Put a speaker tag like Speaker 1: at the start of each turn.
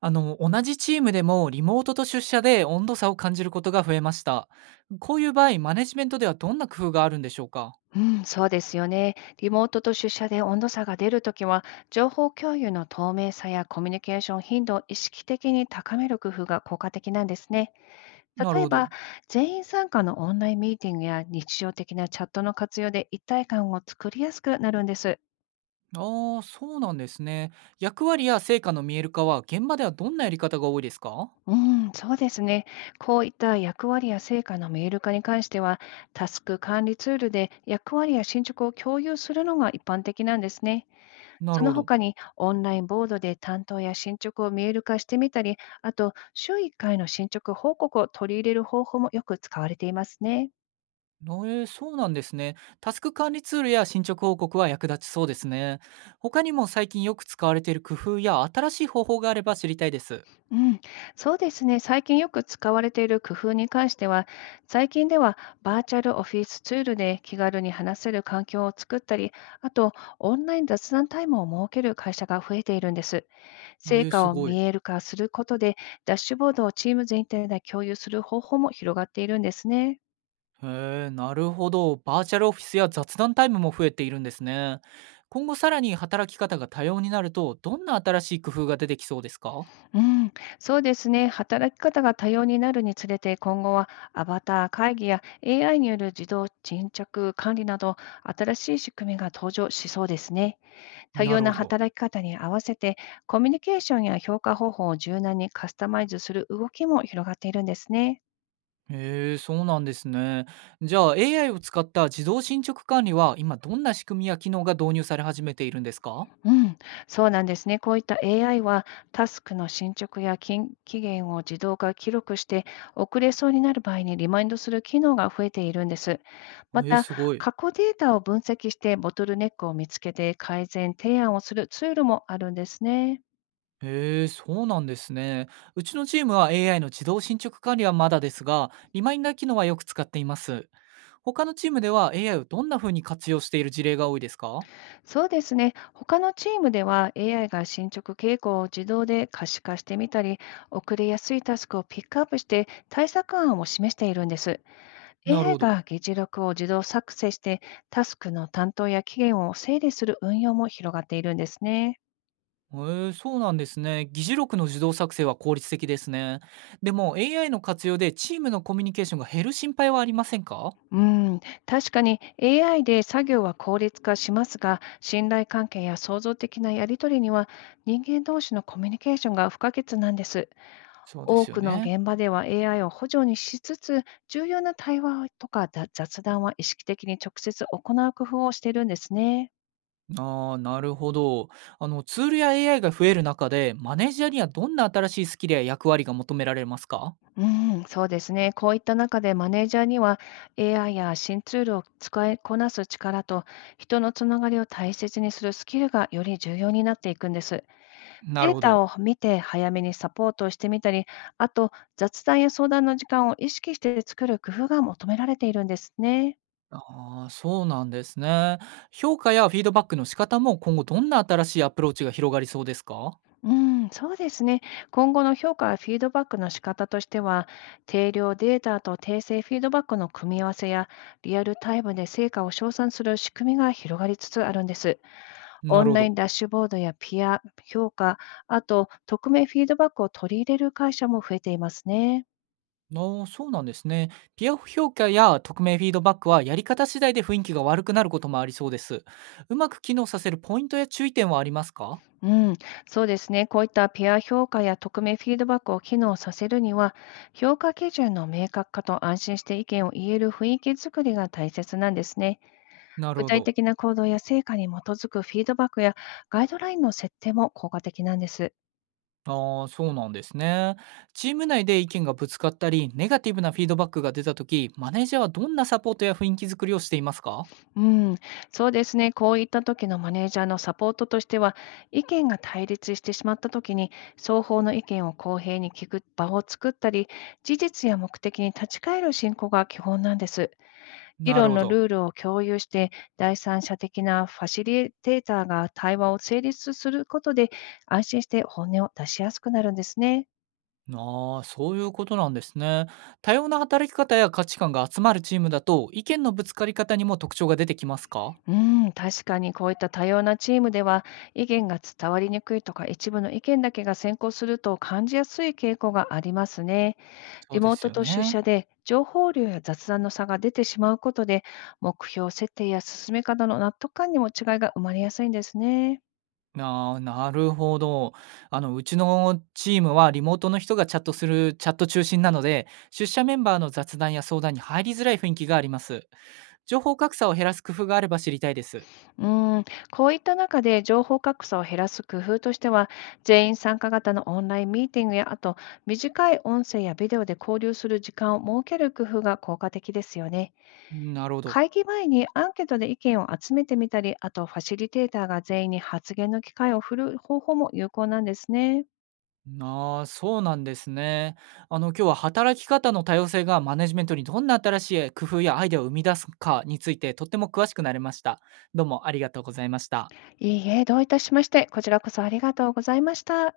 Speaker 1: 同じチームでもリモートと出社で温度差を感じることが増えました。こういう場合、マネジメントではどんな工夫があるんでしょうか？
Speaker 2: うん、そうですよね。リモートと出社で温度差が出るときは、情報共有の透明さやコミュニケーション頻度を意識的に高める工夫が効果的なんですね。
Speaker 1: なる
Speaker 2: 例え
Speaker 1: ほ
Speaker 2: ば、
Speaker 1: ど。
Speaker 2: 全員参加のオンラインミーティングや日常的なチャットの活用で一体感を作りやすくなるんです。
Speaker 1: ああ、そうなんですね。役割や成果の見える化は現場ではどんなやり方が多いですか？
Speaker 2: うん、そうですね。こういった役割や成果の見える化に関しては、タスク管理ツールで役割や進捗を共有するのが一般的なんですね。
Speaker 1: な
Speaker 2: そ
Speaker 1: るほ
Speaker 2: の
Speaker 1: ど。
Speaker 2: 他にオンラインボードで担当や進捗を見える化してみたり、あと週1回の進捗報告を取り入れる方法もよく使われていますね。
Speaker 1: えー、そうなんですね。タスク管理ツールや進捗報告は役立ちそうですね。他にも最近よく使われている工夫や新しい方法があれば知りたいです。
Speaker 2: うん、そうですね。最近よく使われている工夫に関しては、最近ではバーチャルオフィスツールで気軽に話せる環境を作ったり、あとオンライン雑談タイムを設ける会社が増えているんです。
Speaker 1: え
Speaker 2: 成
Speaker 1: ー、す
Speaker 2: 果を
Speaker 1: ご
Speaker 2: 見
Speaker 1: い。
Speaker 2: える化することで、ダッシュボードをチーム全体で共有する方法も広がっているんですね。
Speaker 1: へえ、なるほど。バーチャルオフィスや雑談タイムも増えているんですね。今後さらに働き方が多様になると、どんな新しい工夫が出てきそうですか？
Speaker 2: うん、そうですね。働き方が多様になるにつれて、今後はアバター会議や AI による自動沈着管理など、新しい仕組みが登場しそうですね。多
Speaker 1: な
Speaker 2: 様
Speaker 1: るほ
Speaker 2: な
Speaker 1: ど。
Speaker 2: 働き方に合わせて、コミュニケーションや評価方法を柔軟にカスタマイズする動きも広がっているんですね。
Speaker 1: へえ、そうなんですね。じゃあ AI を使った自動進捗管理は今どんな仕組みや機能が導入され始めているんですか？
Speaker 2: うん、そうなんですね。こういった AI は、タスクの進捗やき期限を自動化記録して、遅れそうになる場合にリマインドする機能が増えているんです。ま
Speaker 1: えー、
Speaker 2: た、
Speaker 1: すごい。
Speaker 2: 過去データを分析して、ボトルネックを見つけて改善提案をするツールもあるんですね。
Speaker 1: へえー、そうなんですね。うちのチームは AI の自動進捗管理はまだですが、リマインダー機能はよく使っています。他のチームでは AI をどんな風に活用している事例が多いですか？
Speaker 2: そうですね。他のチームでは、AI が進捗傾向を自動で可視化してみたり、遅れやすいタスクをピックアップして、対策案を示しているんです。
Speaker 1: なる
Speaker 2: AI
Speaker 1: ほど。
Speaker 2: が議事録を自動作成して、タスクの担当や期限を整理する運用も広がっているんですね。
Speaker 1: えー、そうなんですね。議事録の自動作成は効率的ですね。でも AI の活用でチームのコミュニケーションが減る心配はありませんか？
Speaker 2: うん、確かに AI で作業は効率化しますが、信頼関係や創造的なやり取りには人間同士のコミュニケーションが不可欠なんです。
Speaker 1: そうで
Speaker 2: 多
Speaker 1: すよ
Speaker 2: くの
Speaker 1: ね。
Speaker 2: 現場では AI を補助にしつつ、重要な対話とか雑談は意識的に直接行う工夫をしているんですね。
Speaker 1: ああ、なるほど。ツールや AI が増える中で、マネージャーにはどんな新しいスキルや役割が求められますか？
Speaker 2: うん、そうですね。こういった中でマネージャーには AI や新ツールを使いこなす力と人のつながりを大切にするスキルがより重要になっていくんです。
Speaker 1: なる
Speaker 2: デー
Speaker 1: ほ
Speaker 2: タ
Speaker 1: ど。
Speaker 2: を見て早めにサポートをしてみたり、あと雑談や相談の時間を意識して作る工夫が求められているんですね。
Speaker 1: ああ、そうなんですね。評価やフィードバックの仕方も今後どんな新しいアプローチが広がりそうですか？
Speaker 2: うん、そうですね。今後の評価やフィードバックの仕方としては、定量データと訂正フィードバックの組み合わせや、リアルタイムで成果を称賛する仕組みが広がりつつあるんです。オ
Speaker 1: なる
Speaker 2: ン
Speaker 1: ほ
Speaker 2: ライ
Speaker 1: ど。
Speaker 2: ンダッシュボードやピア評価、あと匿名フィードバックを取り入れる会社も増えていますね。
Speaker 1: ああ、そうなんですね。ピアフ評価や匿名フィードバックはやり方次第で雰囲気が悪くなることもありそうです。うまく機能させるポイントや注意点はありますか？
Speaker 2: うん、そうですね。こういったピア評価や匿名フィードバックを機能させるには、評価基準の明確化と安心して意見を言える雰囲気づくりが大切なんですね。
Speaker 1: なる
Speaker 2: 具
Speaker 1: ほ
Speaker 2: 体
Speaker 1: ど。
Speaker 2: 的な行動や成果に基づくフィードバックやガイドラインの設定も効果的なんです。
Speaker 1: ああ、そうなんですね。チーム内で意見がぶつかったり、ネガティブなフィードバックが出たとき、マネージャーはどんなサポートや雰囲気作りをしていますか？
Speaker 2: うん、そうですね。こういった時のマネージャーのサポートとしては、意見が対立してしまった時に、双方の意見を公平に聞く場を作ったり、事実や目的に立ち返る進行が基本なんです。議
Speaker 1: なる
Speaker 2: 論
Speaker 1: ほ
Speaker 2: の
Speaker 1: ど。
Speaker 2: ルールを共有して、第三者的なファシリテーターが対話を成立することで、安心して本音を出しやすくなるんですね。
Speaker 1: ああ、そういうことなんですね。多様な働き方や価値観が集まるチームだと、意見のぶつかり方にも特徴が出てきますか？
Speaker 2: うん、確かにこういった多様なチームでは、意見が伝わりにくいとか、一部の意見だけが先行すると感じやすい傾向がありますね。
Speaker 1: そ
Speaker 2: リ
Speaker 1: うで
Speaker 2: モー
Speaker 1: す
Speaker 2: ト
Speaker 1: よ
Speaker 2: と出
Speaker 1: ね。
Speaker 2: 社で情報量や雑談の差が出てしまうことで、目標設定や進め方の納得感にも違いが生まれやすいんですね。
Speaker 1: なあ、なるほど。うちのチームはリモートの人がチャットするチャット中心なので、出社メンバーの雑談や相談に入りづらい雰囲気があります。情報格差を減らす工夫があれば知りたいです。
Speaker 2: うん、こういった中で情報格差を減らす工夫としては、全員参加型のオンラインミーティングや、あと短い音声やビデオで交流する時間を設ける工夫が効果的ですよね。
Speaker 1: なるほど。
Speaker 2: 会議前にアンケートで意見を集めてみたり、あとファシリテーターが全員に発言の機会を振る方法も有効なんですね。
Speaker 1: ああ、そうなんですね。今日は働き方の多様性がマネジメントにどんな新しい工夫やアイデアを生み出すかについてとっても詳しくなれました。どうもありがとうございました。
Speaker 2: いいえ、どういたしまして、こちらこそありがとうございました。